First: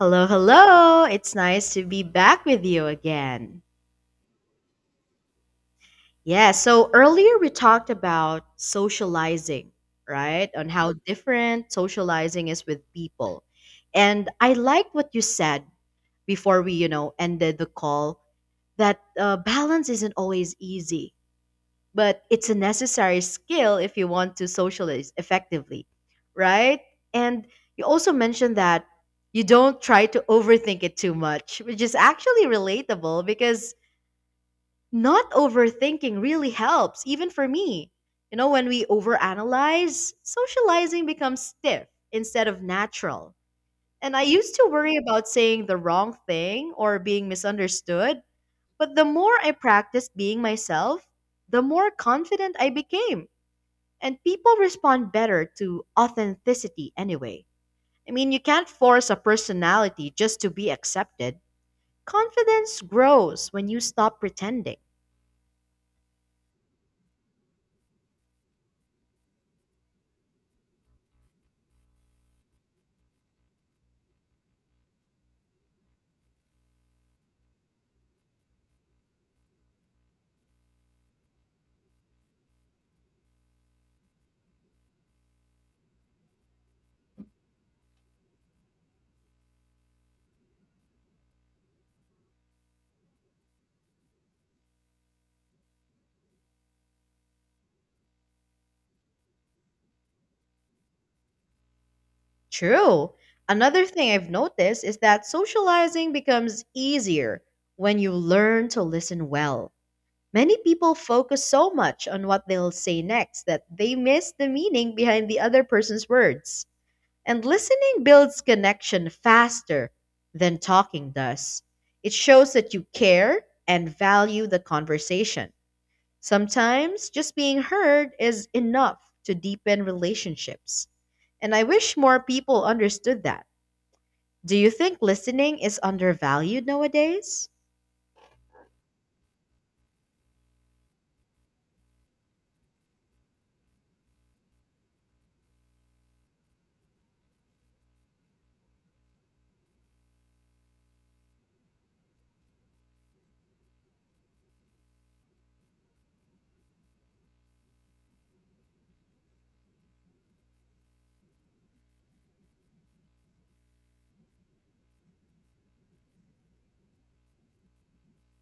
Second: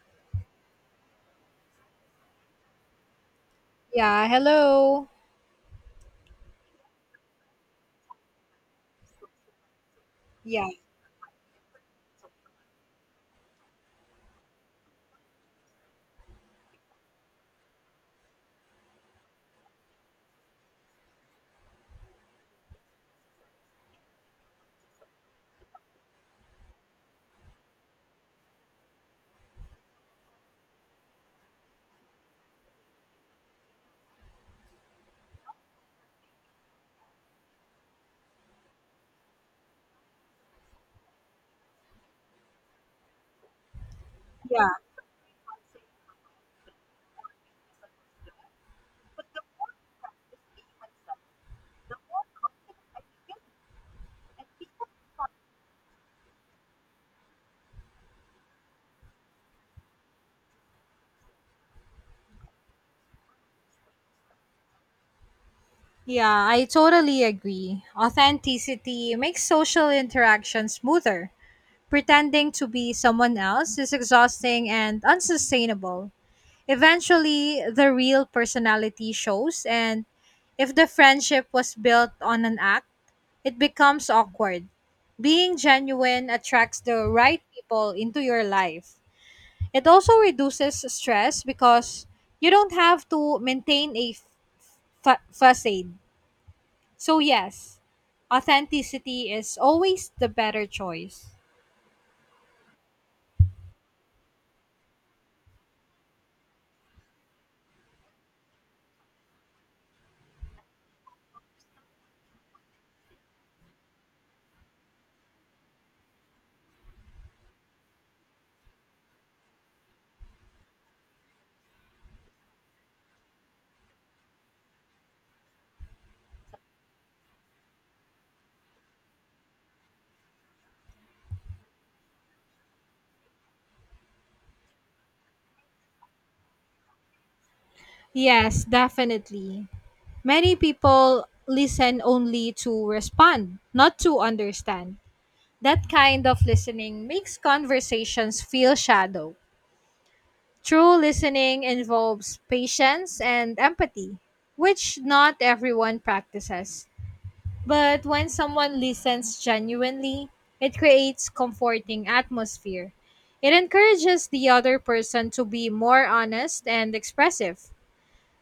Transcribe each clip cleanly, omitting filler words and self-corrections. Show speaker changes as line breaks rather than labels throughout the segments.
Hello, hello. It's nice to be back with you again.
Yeah, hello.
Yeah, so earlier we talked about socializing, right?
Yeah,
On how different socializing is with people. And I like what you said before we ended the call that balance isn't always easy. But it's a necessary skill if you want to socialize effectively, right? And you also mentioned that you don't try to overthink it too much, which is actually relatable because not overthinking really helps, even for me. You know, when we overanalyze, socializing becomes stiff instead of natural. And I used to
yeah,
worry about saying the wrong thing or being misunderstood, but the more I practiced being myself, the more confident I became and people respond better to authenticity anyway. I mean, you can't force a personality just to be accepted. Confidence grows when you stop pretending.
yeah, I totally agree. Authenticity makes social interaction smoother. Pretending to be someone else is exhausting and unsustainable. Eventually, the real personality shows, and if the friendship was built on an act, it becomes awkward. Being genuine attracts the right people into your life. It also reduces stress because you don't have to maintain a facade. So, yes, authenticity is always the better choice.
True. Another thing I've noticed is that socializing becomes easier when you learn to listen well. Many people focus so much on what they'll say next that they miss the meaning behind the other person's words. And listening builds connection faster than talking does. It shows that you care and value the conversation. Sometimes just being heard is enough to deepen relationships. And I wish more people understood that. Do you think listening is undervalued nowadays?
Yes, definitely. Many people listen only to respond, not to understand. That kind of listening makes conversations feel shallow. True listening involves patience and empathy, which not everyone practices. But when someone listens genuinely, it creates comforting atmosphere. It encourages the other person to be more honest and expressive.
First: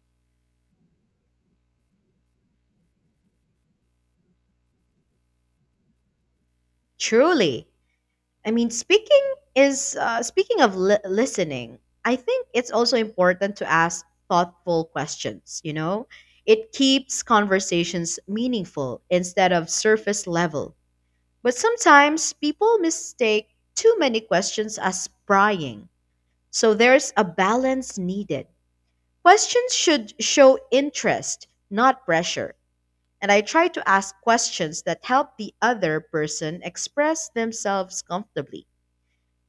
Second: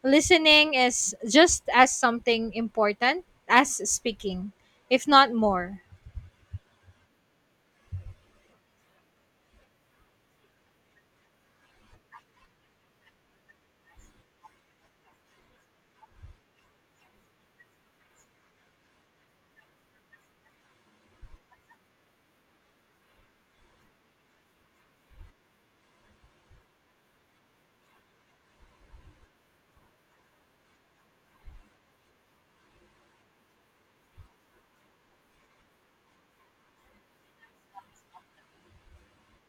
Listening is just as something important as speaking, if not more.
Truly. I mean, speaking of listening, I think it's also important to ask thoughtful questions, you know? It keeps conversations meaningful instead of surface level. But sometimes people mistake too many questions as prying. So there's a balance needed. Questions should show interest, not pressure. And I try to ask questions that help the other person express themselves comfortably.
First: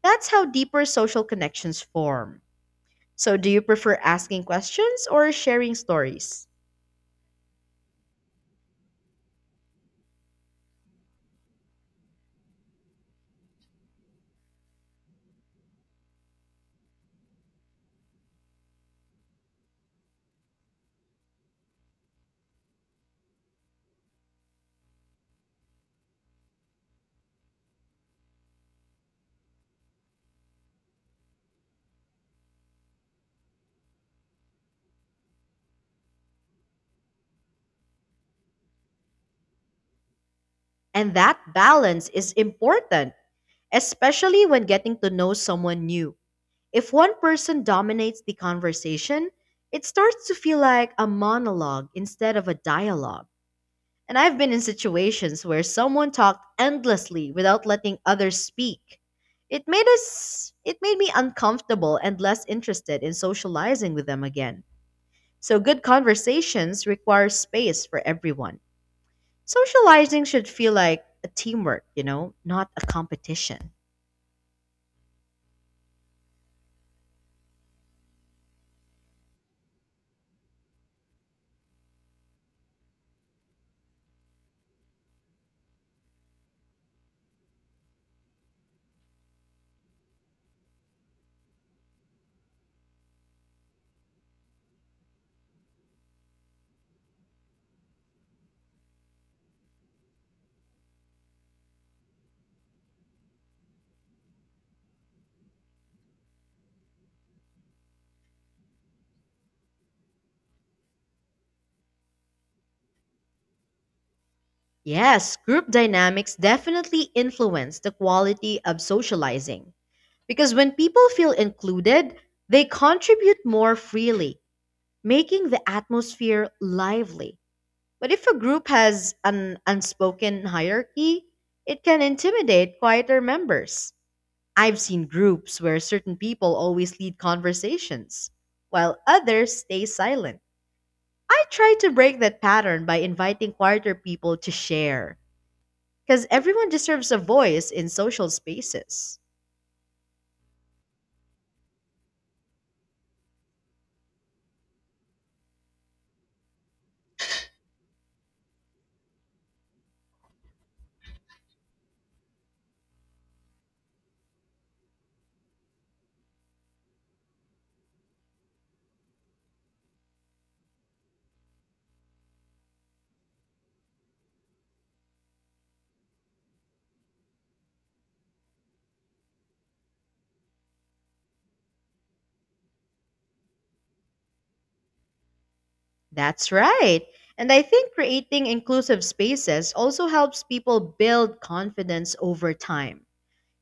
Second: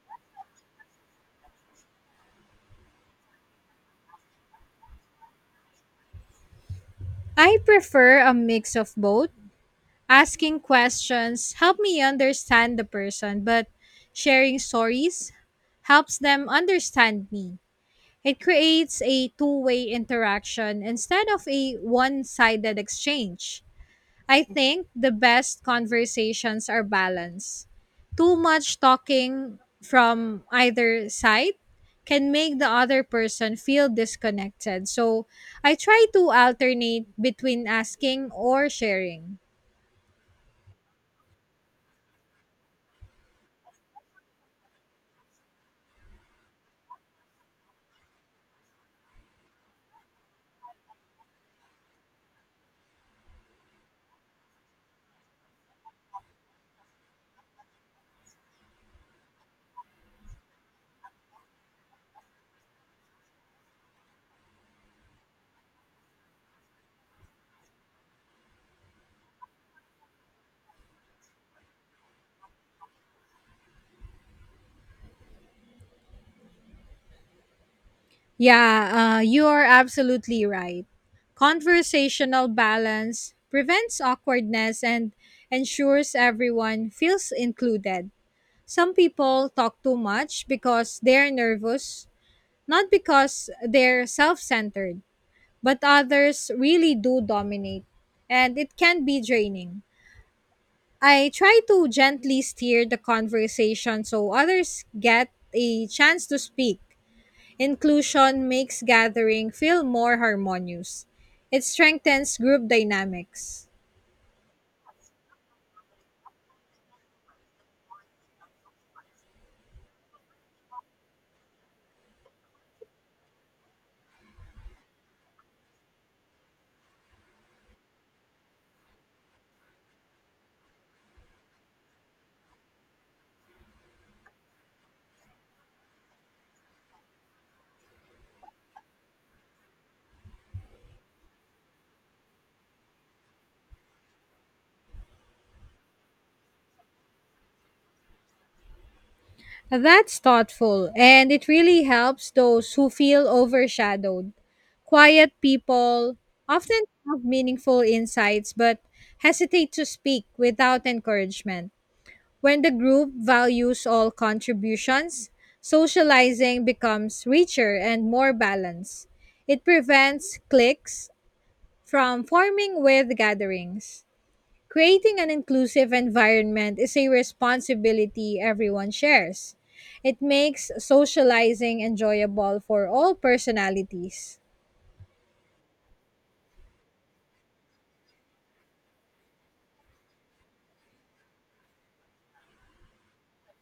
That's how deeper social connections form. So, do you prefer asking questions or sharing stories?
I prefer a mix of both. Asking questions help me understand the person, but sharing stories helps them understand me. It creates a two-way interaction instead of a one sided exchange. I think the best conversations are balanced. Too much talking from either side can make the other person feel disconnected. So I try to alternate between asking or sharing.
And that balance is important, especially when getting to know someone new. If one person dominates the conversation, it starts to feel like a monologue instead of a dialogue. And I've been in situations where someone talked endlessly without letting others speak. It made me uncomfortable and less interested in socializing with them again. So good conversations require space for everyone. Socializing should feel like a teamwork, you know, not a competition.
Yeah, you are absolutely right. Conversational balance prevents awkwardness and ensures everyone feels included. Some people talk too much because they're nervous, not because they're self centered, but others really do dominate, and it can be draining. I try to gently steer the conversation so others get a chance to speak. Inclusion makes gathering feel more harmonious. It strengthens group dynamics.
Yes, group dynamics definitely influence the quality of socializing because when people feel included, they contribute more freely, making the atmosphere lively. But if a group has an unspoken hierarchy, it can intimidate quieter members. I've seen groups where certain people always lead conversations, while others stay silent. I try to break that pattern by inviting quieter people to share, because everyone deserves a voice in social spaces.
That's thoughtful, and it really helps those who feel overshadowed. Quiet people often have meaningful insights but hesitate to speak without encouragement. When the group values all contributions, socializing becomes richer and more balanced. It prevents cliques from forming with gatherings. Creating an inclusive environment is a responsibility everyone shares. It makes socializing enjoyable for all personalities.
That's right. And I think creating inclusive spaces also helps people build confidence over time.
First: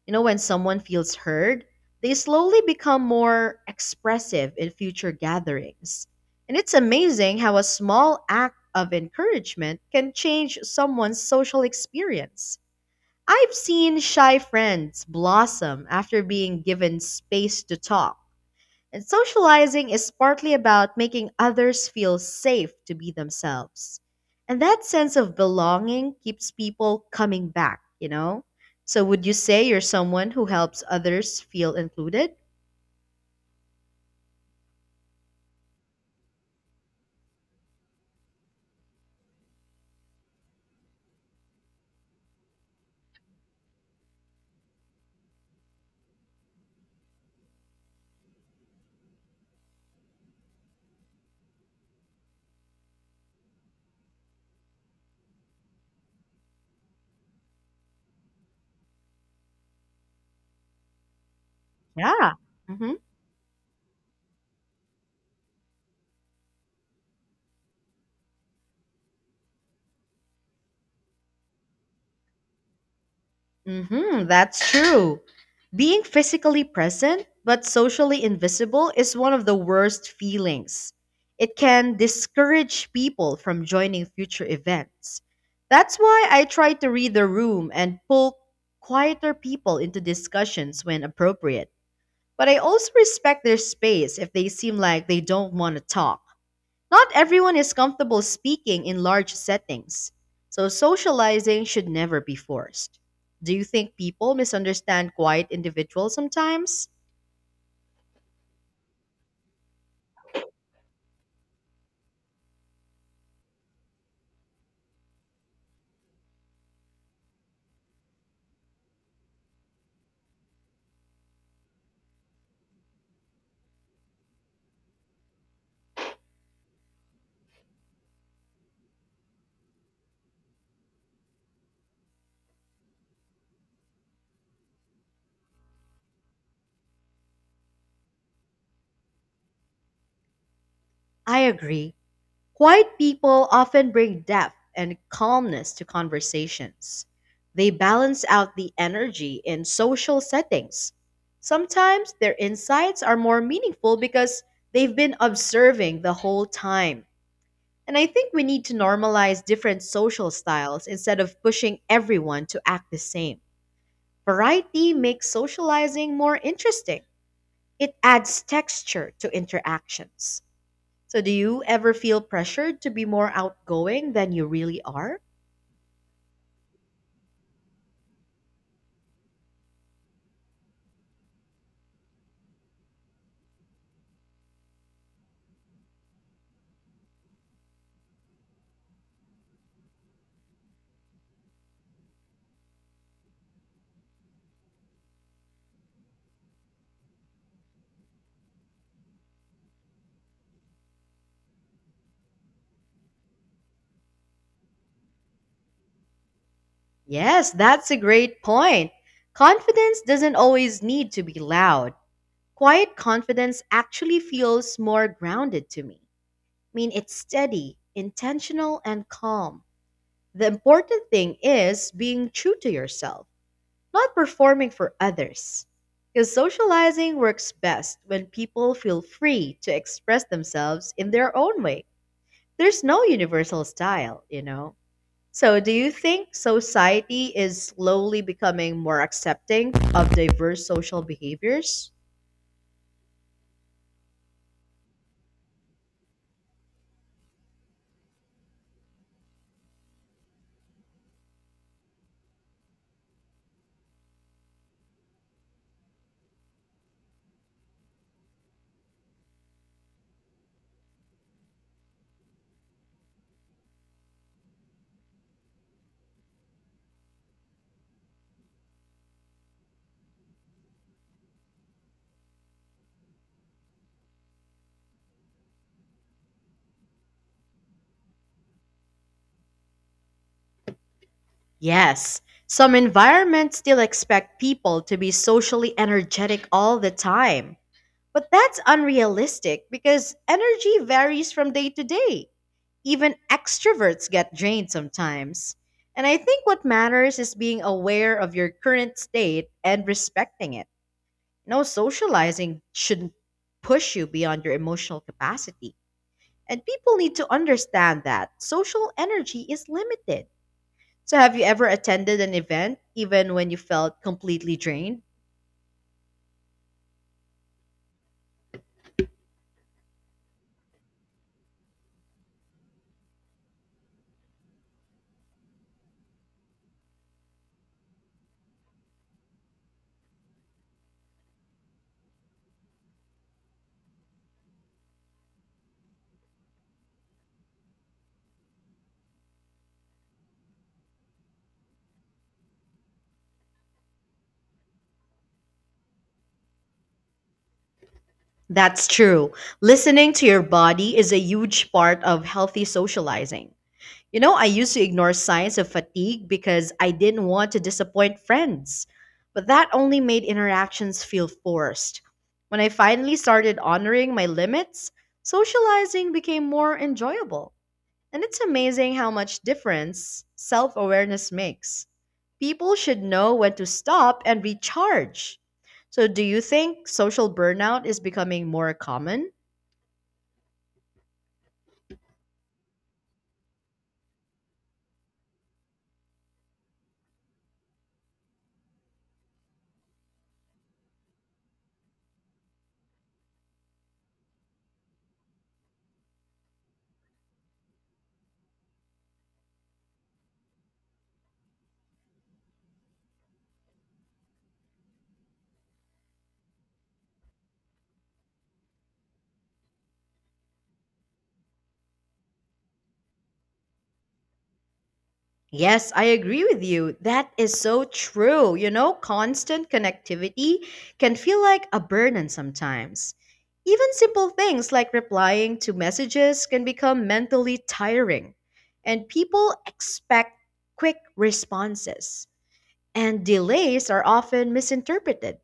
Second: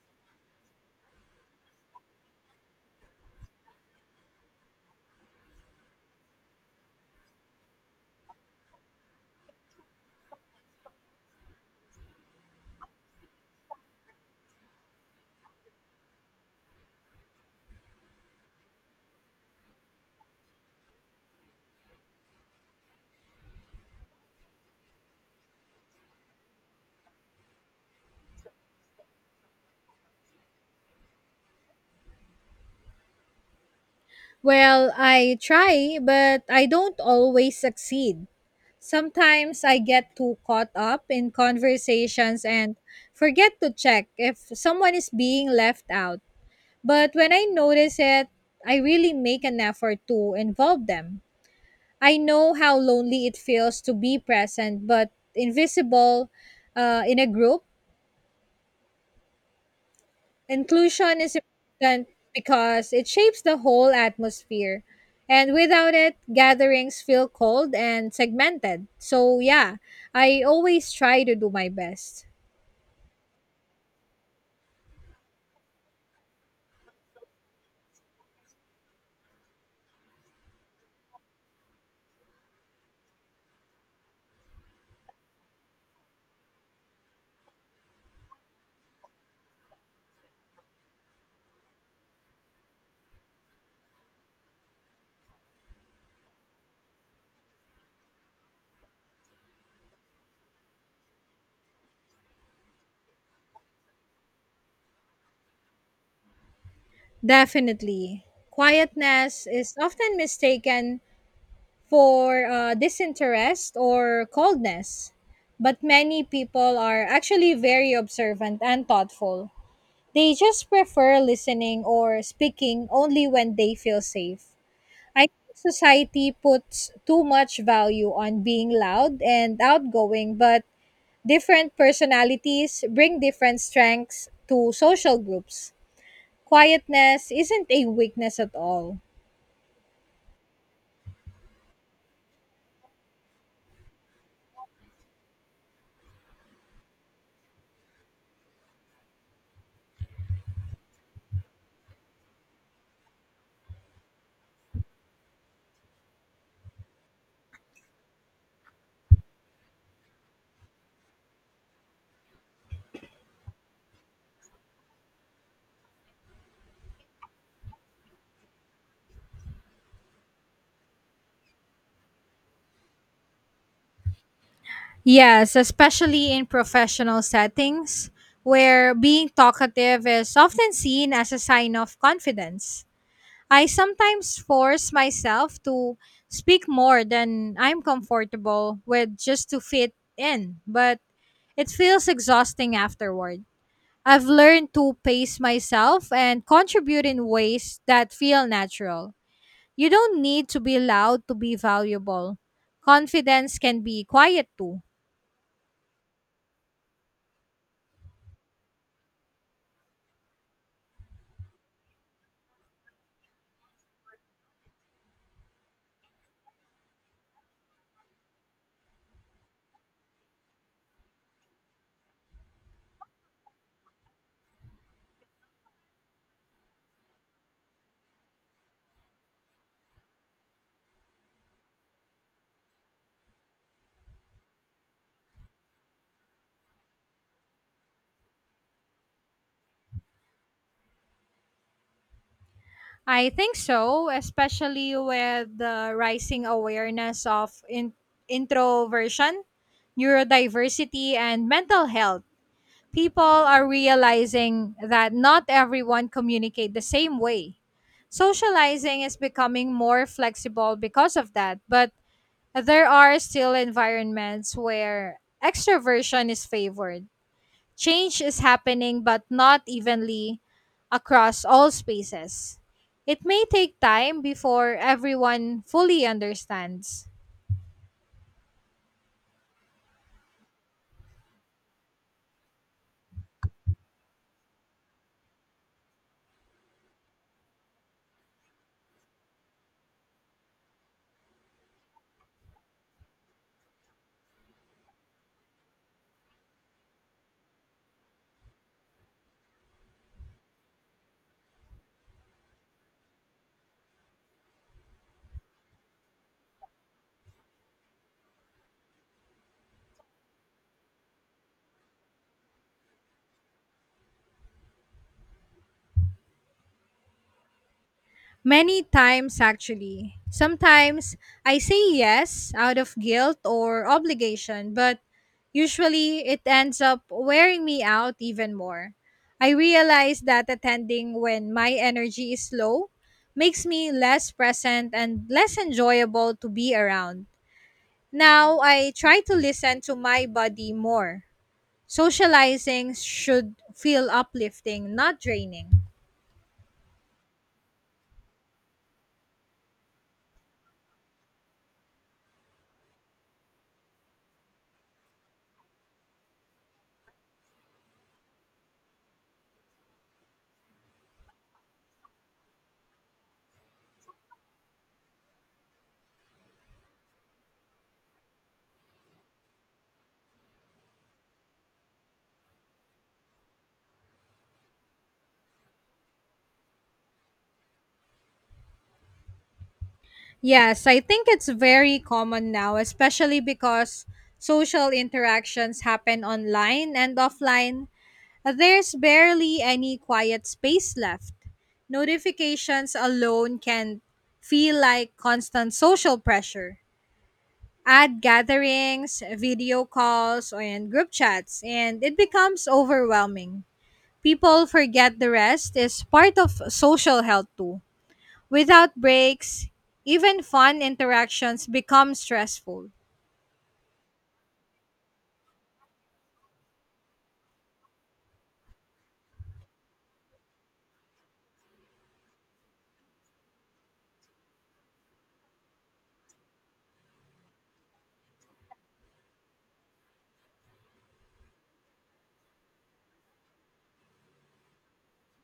You know, when someone feels heard, they slowly become more expressive in future gatherings. And it's amazing how a small act of encouragement can change someone's social experience. I've seen shy friends blossom after being given space to talk, and socializing is partly about making others feel safe to be themselves. And that sense of belonging keeps people coming back, you know? So, would you say you're someone who helps others feel included?
Well, I try, but I don't always succeed. Sometimes I get too caught up in conversations and forget to check if someone is being left out. But when I notice it, I really make an effort to involve them. I know how lonely it feels to be present but invisible, in a group. Inclusion is important
Yeah.
because
Hmm.
it shapes the whole atmosphere. And without it, gatherings feel cold and segmented. So, yeah, I always try to do my best.
Mm-hmm, that's true. Being physically present but socially invisible is one of the worst feelings. It can discourage people from joining future events. That's why I try to read the room and pull quieter people into discussions when appropriate. But I also respect their space if they seem like they don't want to talk. Not everyone is comfortable speaking in large settings, so socializing should never be forced. Do you think people misunderstand quiet individuals sometimes?
Definitely. Quietness is often mistaken for disinterest or coldness, but many people are actually very observant and thoughtful. They just prefer listening or speaking only when they feel safe. I think society puts too much value on being loud and outgoing, but different personalities bring different strengths to social groups. Quietness isn't a weakness at all.
I agree. Quiet people often bring depth and calmness to conversations. They balance out the energy in social settings. Sometimes their insights are more meaningful because they've been observing the whole time. And I think we need to normalize different social styles instead of pushing everyone to act the same. Variety makes socializing more interesting, it adds texture to interactions. So, do you ever feel pressured to be more outgoing than you really are?
Yes, especially in professional settings where being talkative is often seen as a sign of confidence. I sometimes force myself to speak more than I'm comfortable with just to fit in, but it feels exhausting afterward. I've learned to pace myself and contribute in ways that feel natural. You don't need to be loud to be valuable. Confidence can be quiet too.
Yes, that's a great point. Confidence doesn't always need to be loud. Quiet confidence actually feels more grounded to me. Mean it's steady, intentional, and calm. The important thing is being true to yourself, not performing for others. Because socializing works best when people feel free to express themselves in their own way. There's no universal style, you know? So, do you think society is slowly becoming more accepting of diverse social behaviors?
I think so, especially with the rising awareness of introversion, neurodiversity, and mental health. People are realizing that not everyone communicate the same way. Socializing is becoming more flexible because of that, but there are still environments where extroversion is favored. Change is happening, but not evenly across all spaces. It may take time before everyone fully understands.
Yes, some environments still expect people to be socially energetic all the time. But that's unrealistic because energy varies from day to day. Even extroverts get drained sometimes. And I think what matters is being aware of your current state and respecting it. No, socializing shouldn't push you beyond your emotional capacity. And people need to understand that social energy is limited. So, have you ever attended an event even when you felt completely drained?
Many times, actually. Sometimes I say yes out of guilt or obligation, but usually it ends up wearing me out even more. I realize that attending when my energy is low makes me less present and less enjoyable to be around. Now I try to listen to my body more. Socializing should feel uplifting, not draining.
That's true. Listening to your body is a huge part of healthy socializing. You know, I used to ignore signs of fatigue because I didn't want to disappoint friends, but that only made interactions feel forced. When I finally started honoring my limits, socializing became more enjoyable. And it's amazing how much difference self awareness makes. People should know when to stop and recharge. So, do you think social burnout is becoming more common?
Yes, I think it's very common now, especially because social interactions happen online and offline. There's barely any quiet space left. Notifications alone can feel like constant social pressure. Add gatherings, video calls, and group chats, and it becomes overwhelming. People forget the rest is part of social health too. Without breaks, even fun interactions become stressful.
Yes, I agree with you. That is so true. You know, constant connectivity can feel like a burden sometimes. Even simple things like replying to messages can become mentally tiring, and people expect quick responses, and delays are often misinterpreted.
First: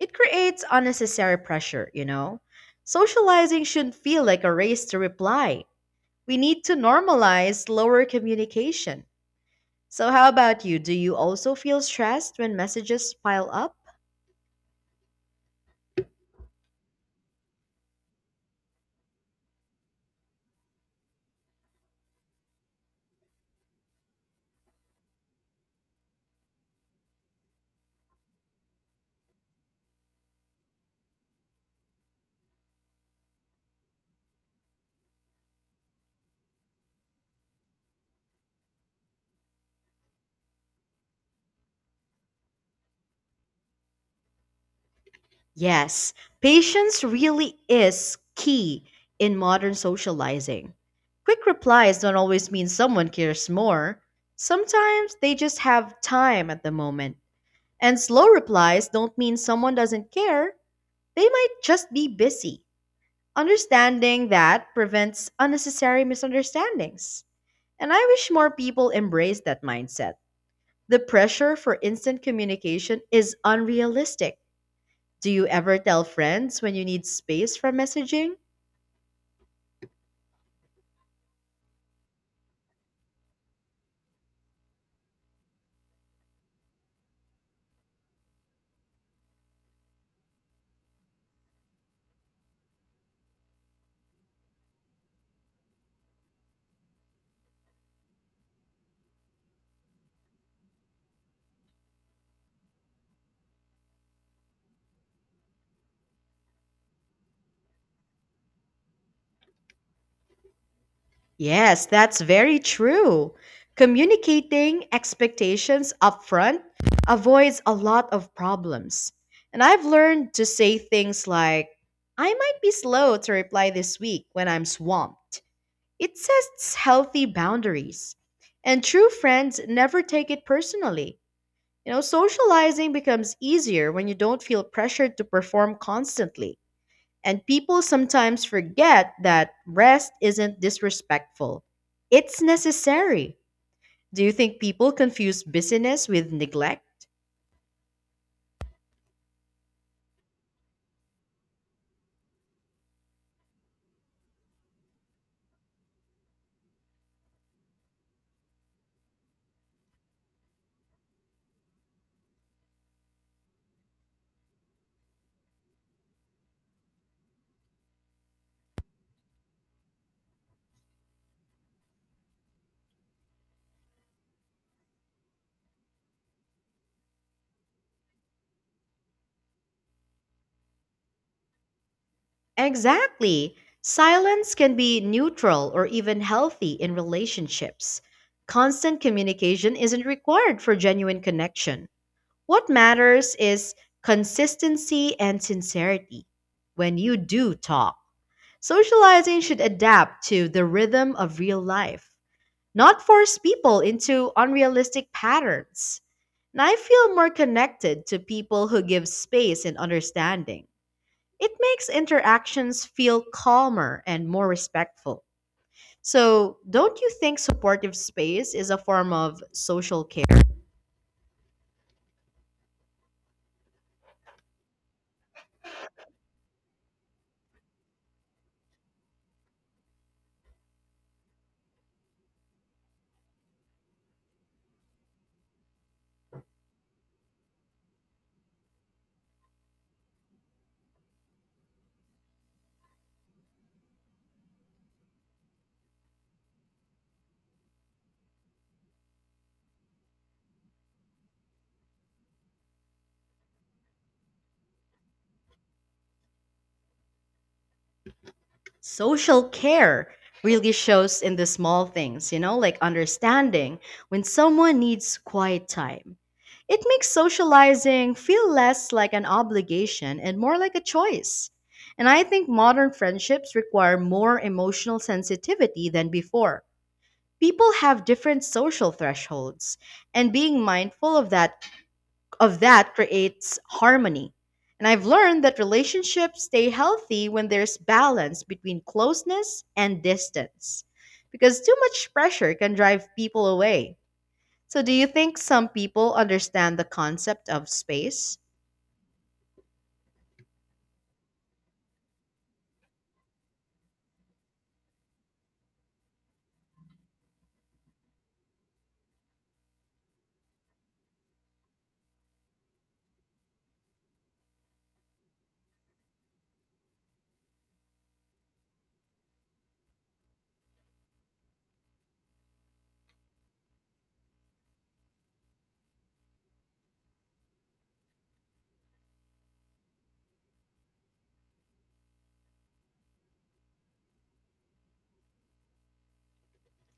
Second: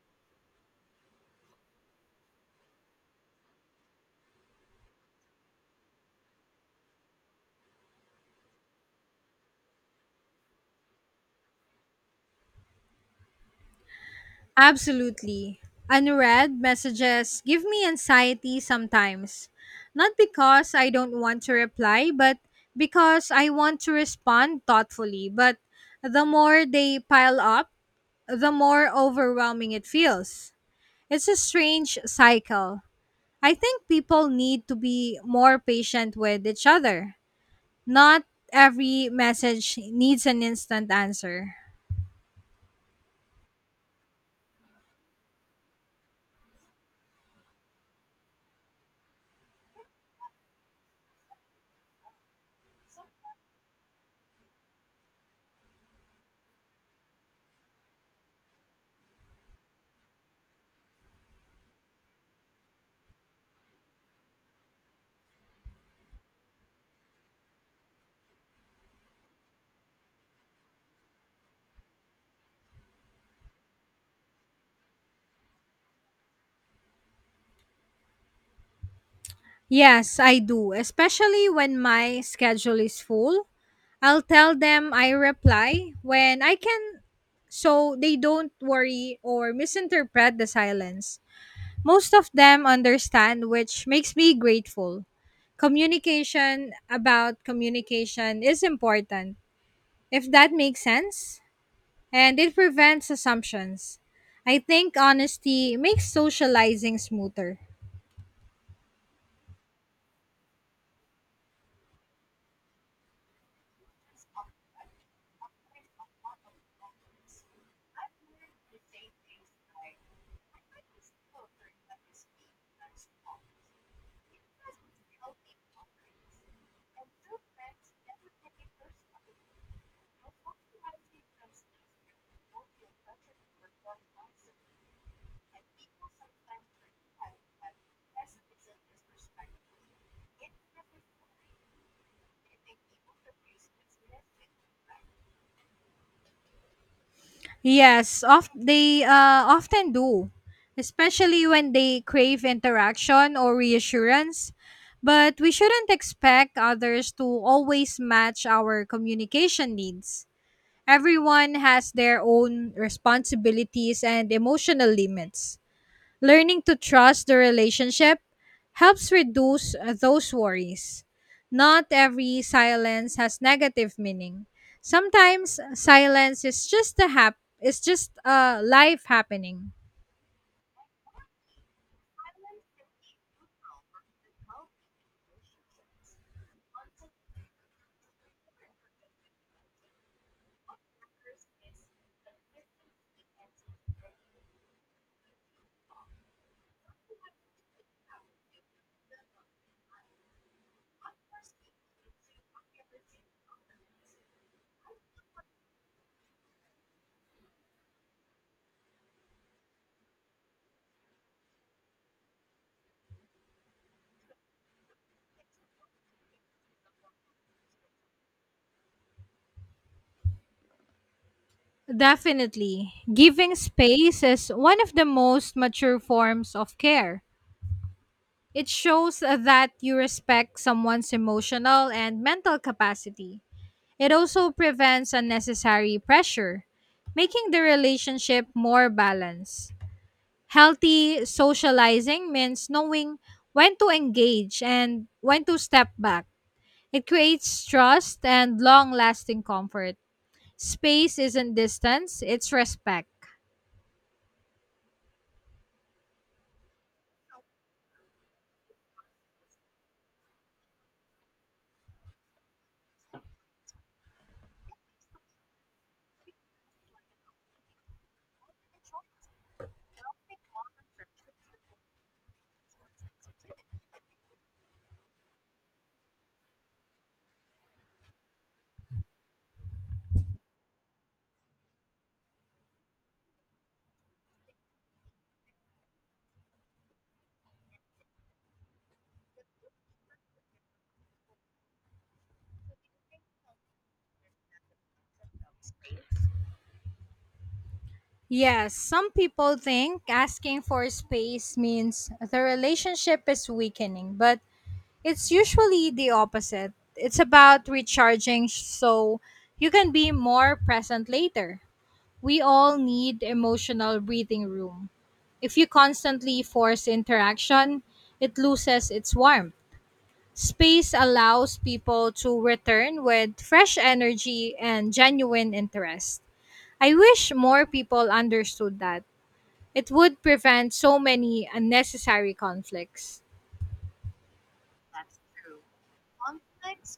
It creates unnecessary pressure, you know. Socializing shouldn't feel like a race to reply. We need to normalize slower communication. So, how about you? Do you also feel stressed when messages pile up?
Absolutely. Unread messages give me anxiety sometimes. Not because I don't want to reply, but because I want to respond thoughtfully. But the more they pile up, the more overwhelming it feels. It's a strange cycle. I think people need to be more patient with each other. Not every message needs an instant answer.
Yes, patience really is key in modern socializing. Quick replies don't always mean someone cares more. Sometimes they just have time at the moment. And slow replies don't mean someone doesn't care, they might just be busy. Understanding that prevents unnecessary misunderstandings. And I wish more people embrace that mindset. The pressure for instant communication is unrealistic. Do you ever tell friends when you need space from messaging?
Yes, I do, especially when my schedule is full. I'll tell them I reply when I can so they don't worry or misinterpret the silence. Most of them understand, which makes me grateful. Communication about communication is important, if that makes sense, and it prevents assumptions. I think honesty makes socializing smoother.
Yes, that's very true. Communicating expectations upfront avoids a lot of problems. And I've learned to say things like, I might be slow to reply this week when I'm swamped. It sets healthy boundaries. And true friends never take it personally. You know, socializing becomes easier when you don't feel pressured to perform constantly. And people sometimes forget that rest isn't disrespectful, it's necessary. Do you think people confuse busyness with neglect?
Yes, of, they often do, especially when they crave interaction or reassurance. But we shouldn't expect others to always match our communication needs. Everyone has their own responsibilities and emotional limits. Learning to trust the relationship helps reduce those worries. Not every silence has negative meaning. Sometimes silence is just a hap is just a life happening.
Exactly. Silence can be neutral or even healthy in relationships. Constant communication isn't required for genuine connection. What matters is consistency and sincerity when you do talk. Socializing should adapt to the rhythm of real life, not force people into unrealistic patterns. And I feel more connected to people who give space and understanding. It makes interactions feel calmer and more respectful. So, don't you think supportive space is a form of social care?
Definitely, giving space is one of the most mature forms of care. It shows that you respect someone's emotional and mental capacity. It also prevents unnecessary pressure, making the relationship more balanced. Healthy socializing means knowing when to engage and when to step back. It creates trust and long lasting comfort. Space isn't distance, it's respect.
Social care really shows in the small things, you know, like understanding when someone needs quiet time. It makes socializing feel less like an obligation and more like a choice. And I think modern friendships require more emotional sensitivity than before. People have different social thresholds, and being mindful of that creates harmony. And I've learned that relationships stay healthy when there's balance between closeness and distance, because too much pressure can drive people away. So, do you think some people understand the concept of space?
Yes, some people think asking for space means the relationship is weakening, but it's usually the opposite. It's about recharging so you can be more present later. We all need emotional breathing room. If you constantly force interaction, it loses its warmth. Space allows people to return with fresh energy and genuine interest. I wish more people understood that. It would prevent so many unnecessary conflicts.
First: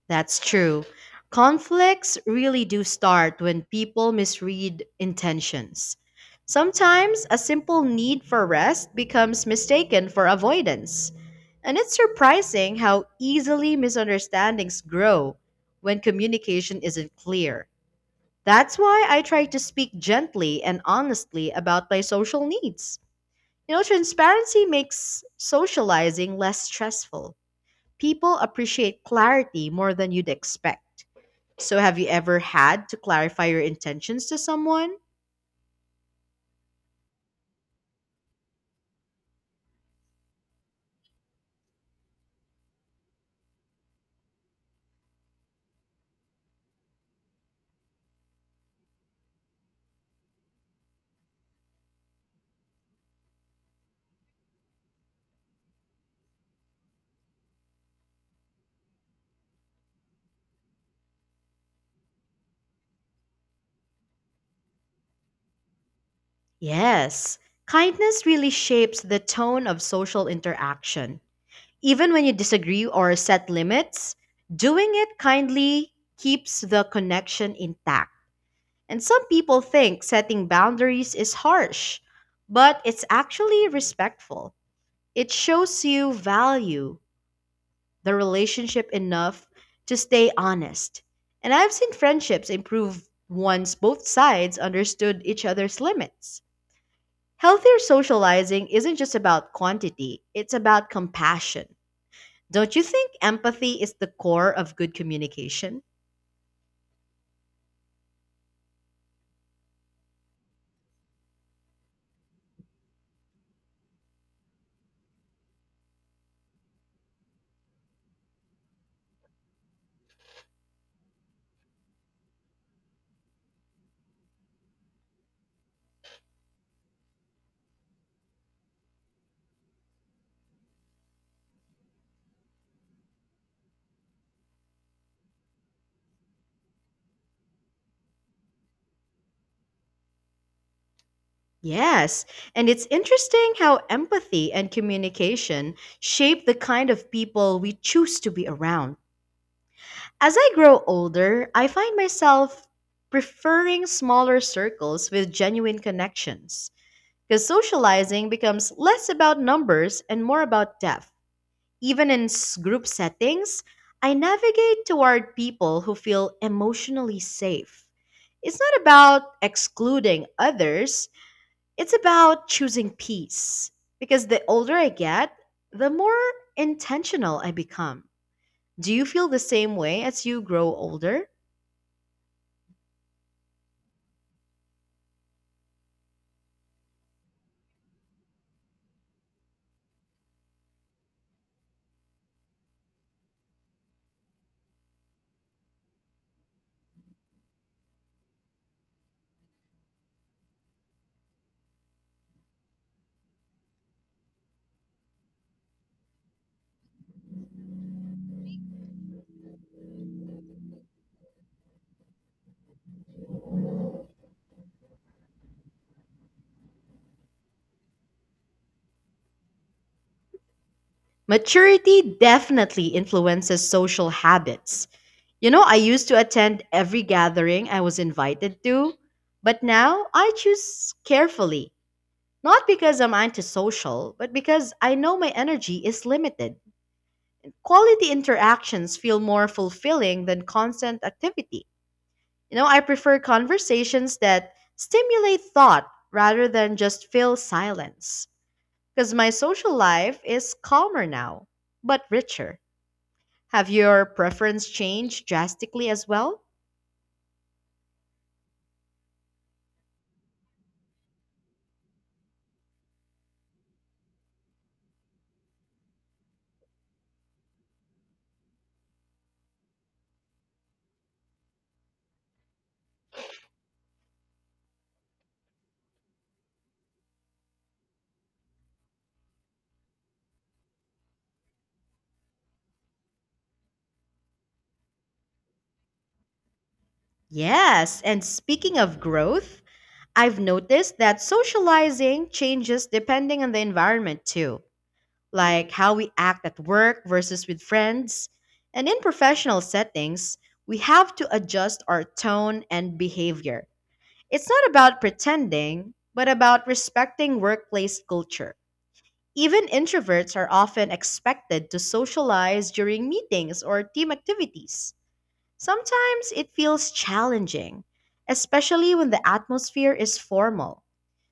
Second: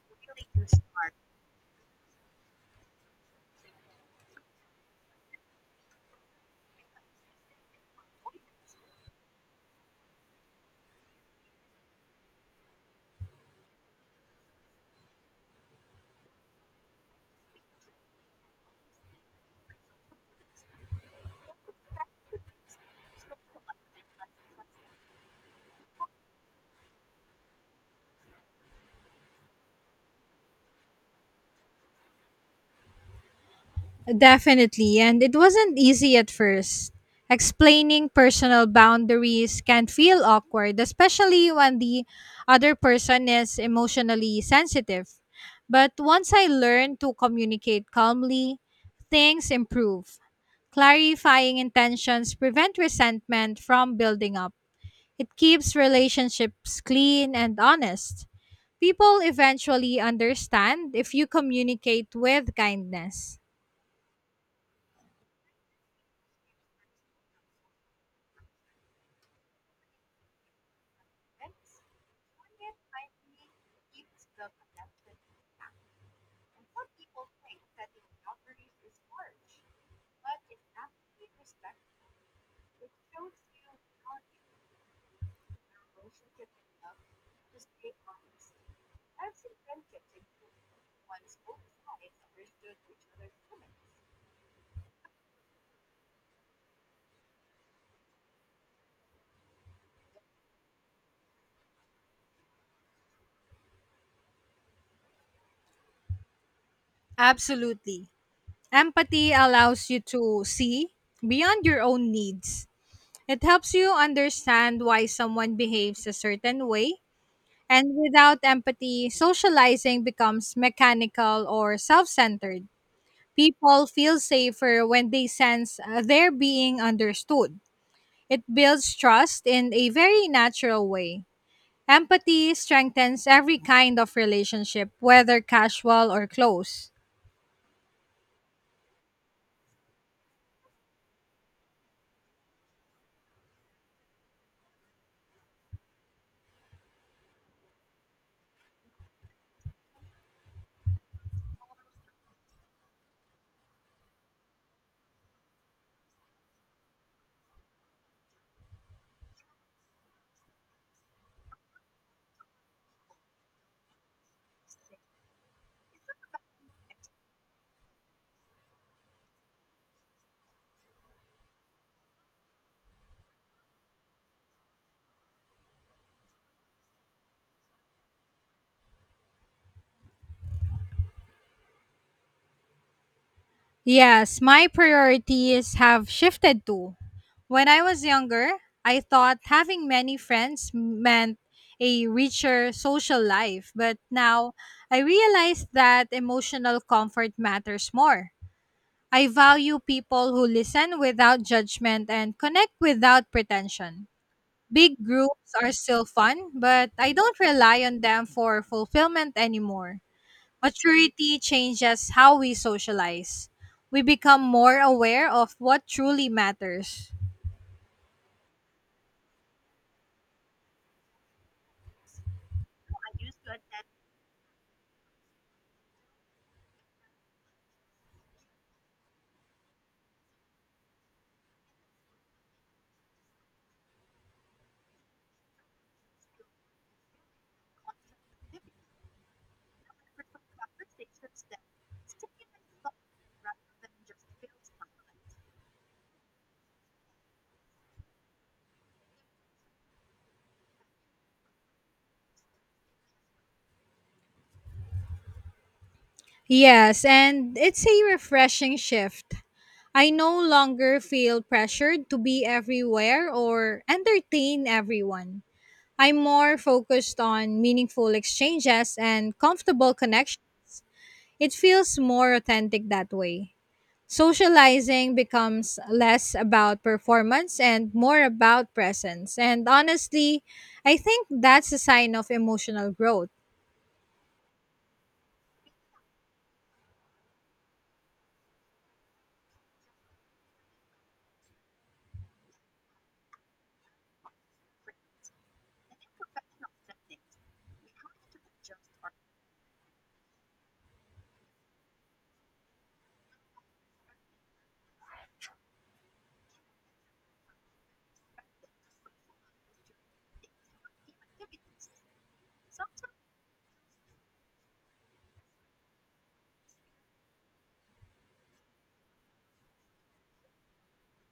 That's true. Conflicts really do start when people misread intentions. Sometimes a simple need for rest becomes mistaken for avoidance. And it's surprising how easily misunderstandings grow when communication isn't clear. That's why I try to speak gently and honestly about my social needs. You know, transparency makes socializing less stressful. People appreciate clarity more than you'd expect. So, have you ever had to clarify your intentions to someone?
Definitely, and it wasn't easy at first. Explaining personal boundaries can feel awkward, especially when the other person is emotionally sensitive. But once I learned to communicate calmly, things improve. Clarifying intentions prevent resentment from building up. It keeps relationships clean and honest. People eventually understand if you communicate with kindness.
Yes, kindness really shapes the tone of social interaction. Even when you disagree or set limits, doing it kindly keeps the connection intact. And some people think setting boundaries is harsh, but it's actually respectful. It shows you value the relationship enough to stay honest. And I've seen friendships improve once both sides understood each other's limits. Healthier socializing isn't just about quantity, it's about compassion. Don't you think empathy is the core of good communication?
Absolutely. Empathy allows you to see beyond your own needs. It helps you understand why someone behaves a certain way. And without empathy, socializing becomes mechanical or self centered. People feel safer when they sense they're being understood. It builds trust in a very natural way. Empathy strengthens every kind of relationship, whether casual or close.
Yes, and it's interesting how empathy and communication shape the kind of people we choose to be around. As I grow older, I find myself preferring smaller circles with genuine connections because socializing becomes less about numbers and more about depth. Even in group settings, I navigate toward people who feel emotionally safe. It's not about excluding others, it's about choosing peace. Because the older I get, the more intentional I become. Do you feel the same way as you grow older?
Yes, my priorities have shifted too. When I was younger, I thought having many friends meant a richer social life, but now I realize that emotional comfort matters more. I value people who listen without judgment and connect without pretension. Big groups are still fun, but I don't rely on them for fulfillment anymore. Maturity changes how we socialize. We become more aware of what truly matters.
Maturity definitely influences social habits. You know, I used to attend every gathering I was invited to, but now I choose carefully. Not because I'm antisocial, but because I know my energy is limited. Quality interactions feel more fulfilling than constant activity. You know, I prefer conversations that stimulate thought rather than just fill silence. Because my social life is calmer now, but richer. Have your preference changed drastically as well?
Yes, and it's a refreshing shift. I no longer feel pressured to be everywhere or entertain everyone. I'm more focused on meaningful exchanges and comfortable connections. It feels more authentic that way. Socializing becomes less about performance and more about presence. And honestly, I think that's a sign of emotional growth.
Yes, and speaking of growth, I've noticed that socializing changes depending on the environment too, like how we act at work versus with friends. And in professional settings, we have to adjust our tone and behavior. It's not about pretending, but about respecting workplace culture. Even introverts are often expected to socialize during meetings or team activities. Sometimes it feels challenging, especially when the atmosphere is formal.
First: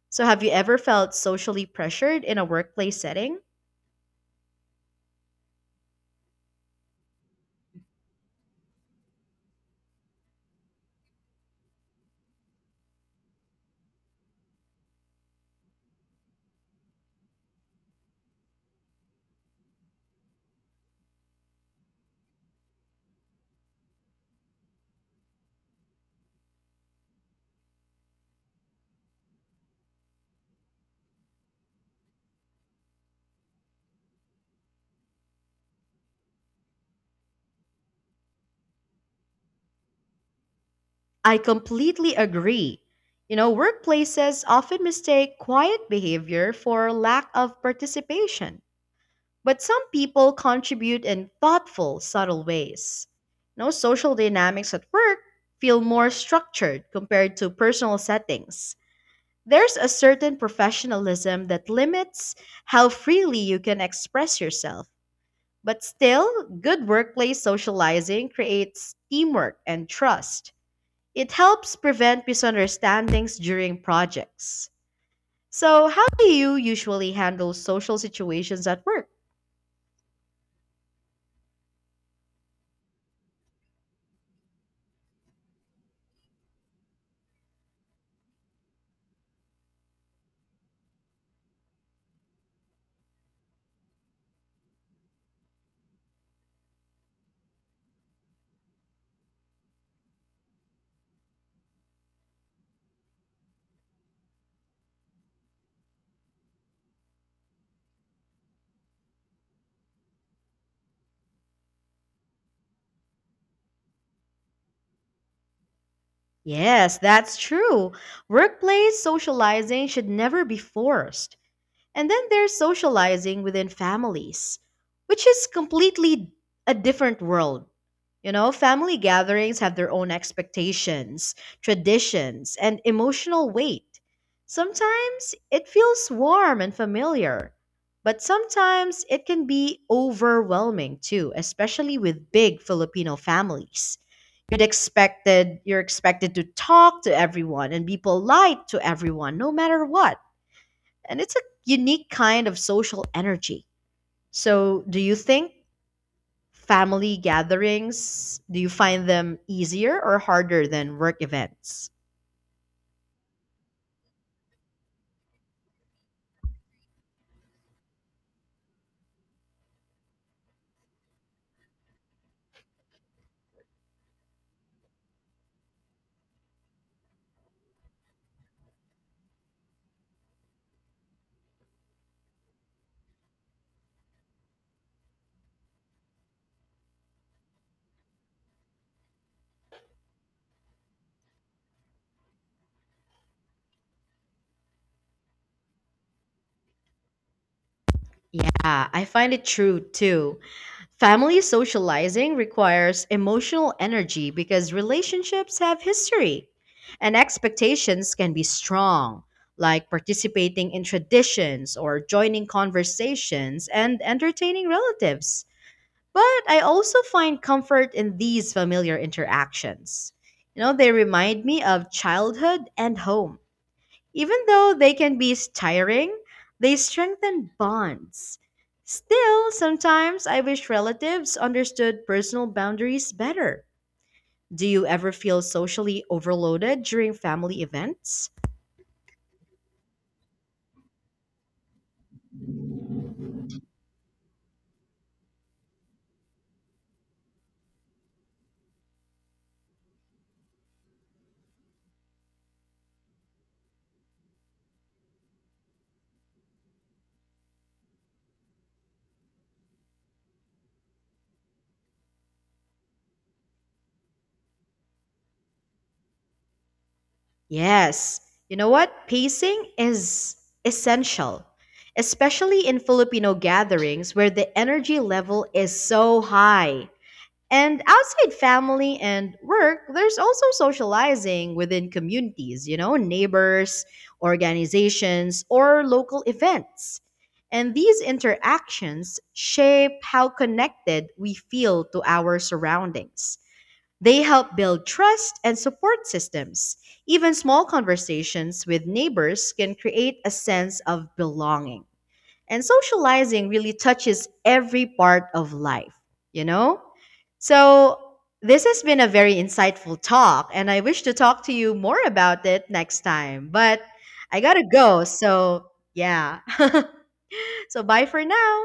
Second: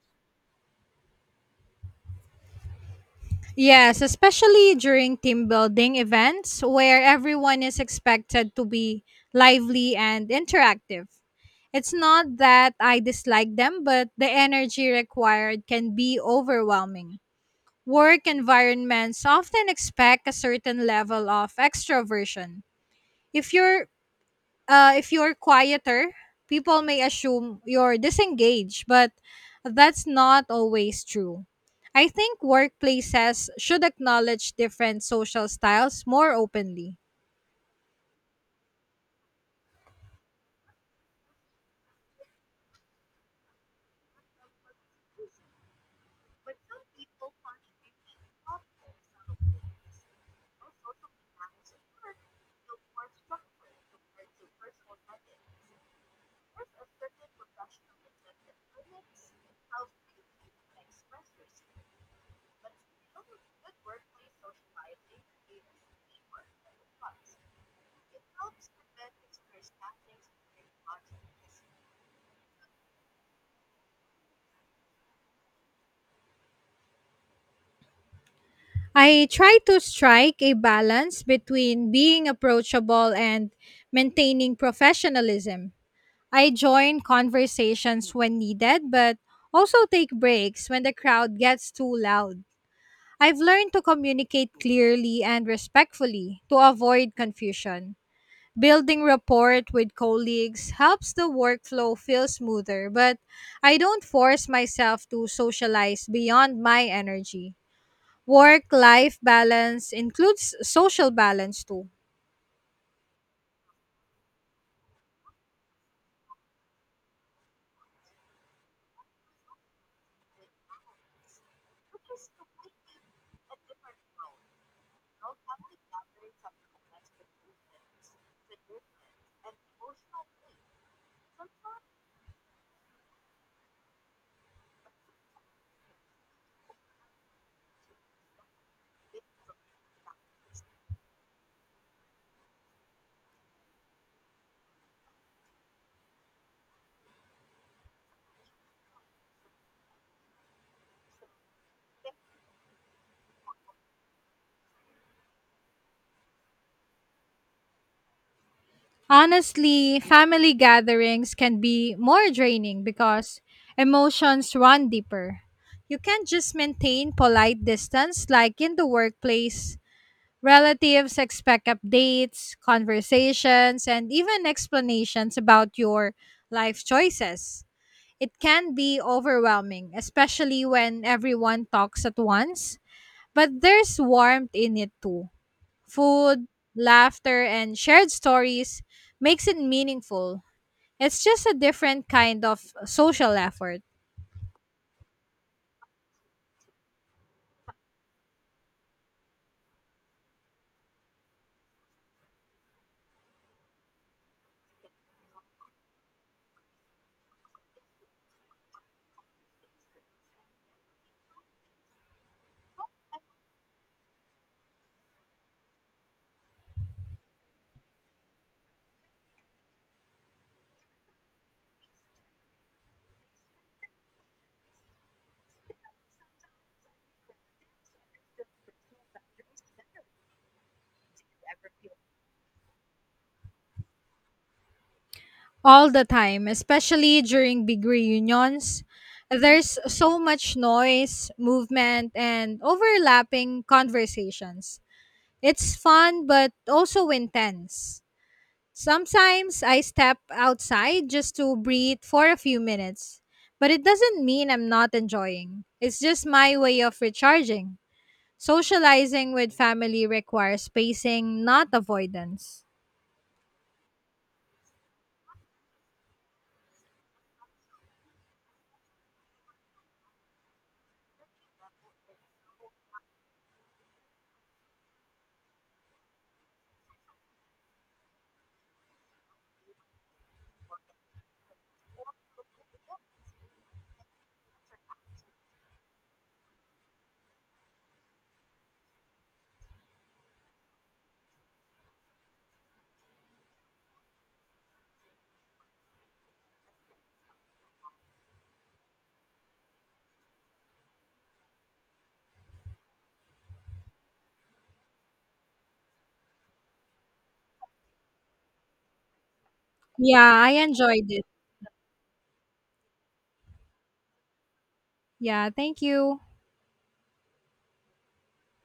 So, have you ever felt socially pressured in a workplace setting?
Yes, especially during team building events where everyone is expected to be lively and interactive. It's not that I dislike them, but the energy required can be overwhelming. Work environments often expect a certain level of extroversion. If you're if you're quieter, people may assume you're disengaged, but that's not always true. I think workplaces should acknowledge different social styles more openly.
I completely agree. You know, workplaces often mistake quiet behavior for lack of participation. But some people contribute in thoughtful, subtle ways. No, social dynamics at work feel more structured compared to personal settings. There's a certain professionalism that limits how freely you can express yourself. But still, good workplace socializing creates teamwork and trust. It helps prevent misunderstandings during projects. So, how do you usually handle social situations at work?
I try to strike a balance between being approachable and maintaining professionalism. I join conversations when needed, but also take breaks when the crowd gets too loud. I've learned to communicate clearly and respectfully to avoid confusion. Building rapport with colleagues helps the workflow feel smoother, but I don't force myself to socialize beyond my energy. Work life balance includes social balance too.
Yes, that's true. Workplace socializing should never be forced. And then there's socializing within families, which is completely a different world. You know, family gatherings have their own expectations, traditions, and emotional weight. Sometimes it feels warm and familiar, but sometimes it can be overwhelming too, especially with big Filipino families. You're expected to talk to everyone and be polite to everyone no matter what, and it's a unique kind of social energy. So, do you think family gatherings, do you find them
Honestly,
easier or
family
harder than work
gatherings can
events?
be more draining because emotions run deeper. You can't just maintain polite distance like in the workplace. Relatives expect updates, conversations, and even explanations about your life choices. It can be overwhelming, especially when everyone talks at once, but there's warmth in it too. Food, laughter, and shared stories makes it meaningful. It's just a different kind of social effort.
Yeah, I find it true too. Family socializing requires emotional energy because relationships have history and expectations can be strong, like participating in traditions or joining conversations and entertaining relatives. But I also find comfort in these familiar interactions. You know, they remind me of childhood and home. Even though they can be tiring, they strengthen bonds. Still, sometimes I wish relatives understood personal boundaries better. Do you ever feel
All the
socially
time,
overloaded during
especially
family
during big
events?
reunions. There's so much noise, movement, and overlapping conversations. It's fun, but also intense. Sometimes I step outside just to breathe for a few minutes, but it doesn't mean I'm not enjoying. It's just my way of recharging. Socializing with family requires spacing, not avoidance.
Yes. You know what? Pacing is essential, especially in Filipino gatherings where the energy level is so high. And outside family and work, there's also socializing within communities, you know, neighbors, organizations, or local events. And these interactions shape how connected we feel to our surroundings. They help build trust and support systems. Even small conversations with neighbors can create a sense of belonging. And socializing really touches every part of life, you know? So, this has been a very insightful
Yeah,
talk,
I
and I wish
enjoyed
to
it.
talk to you more about it next time. But I gotta go,
Yeah,
so
thank you.
yeah. So, bye for now.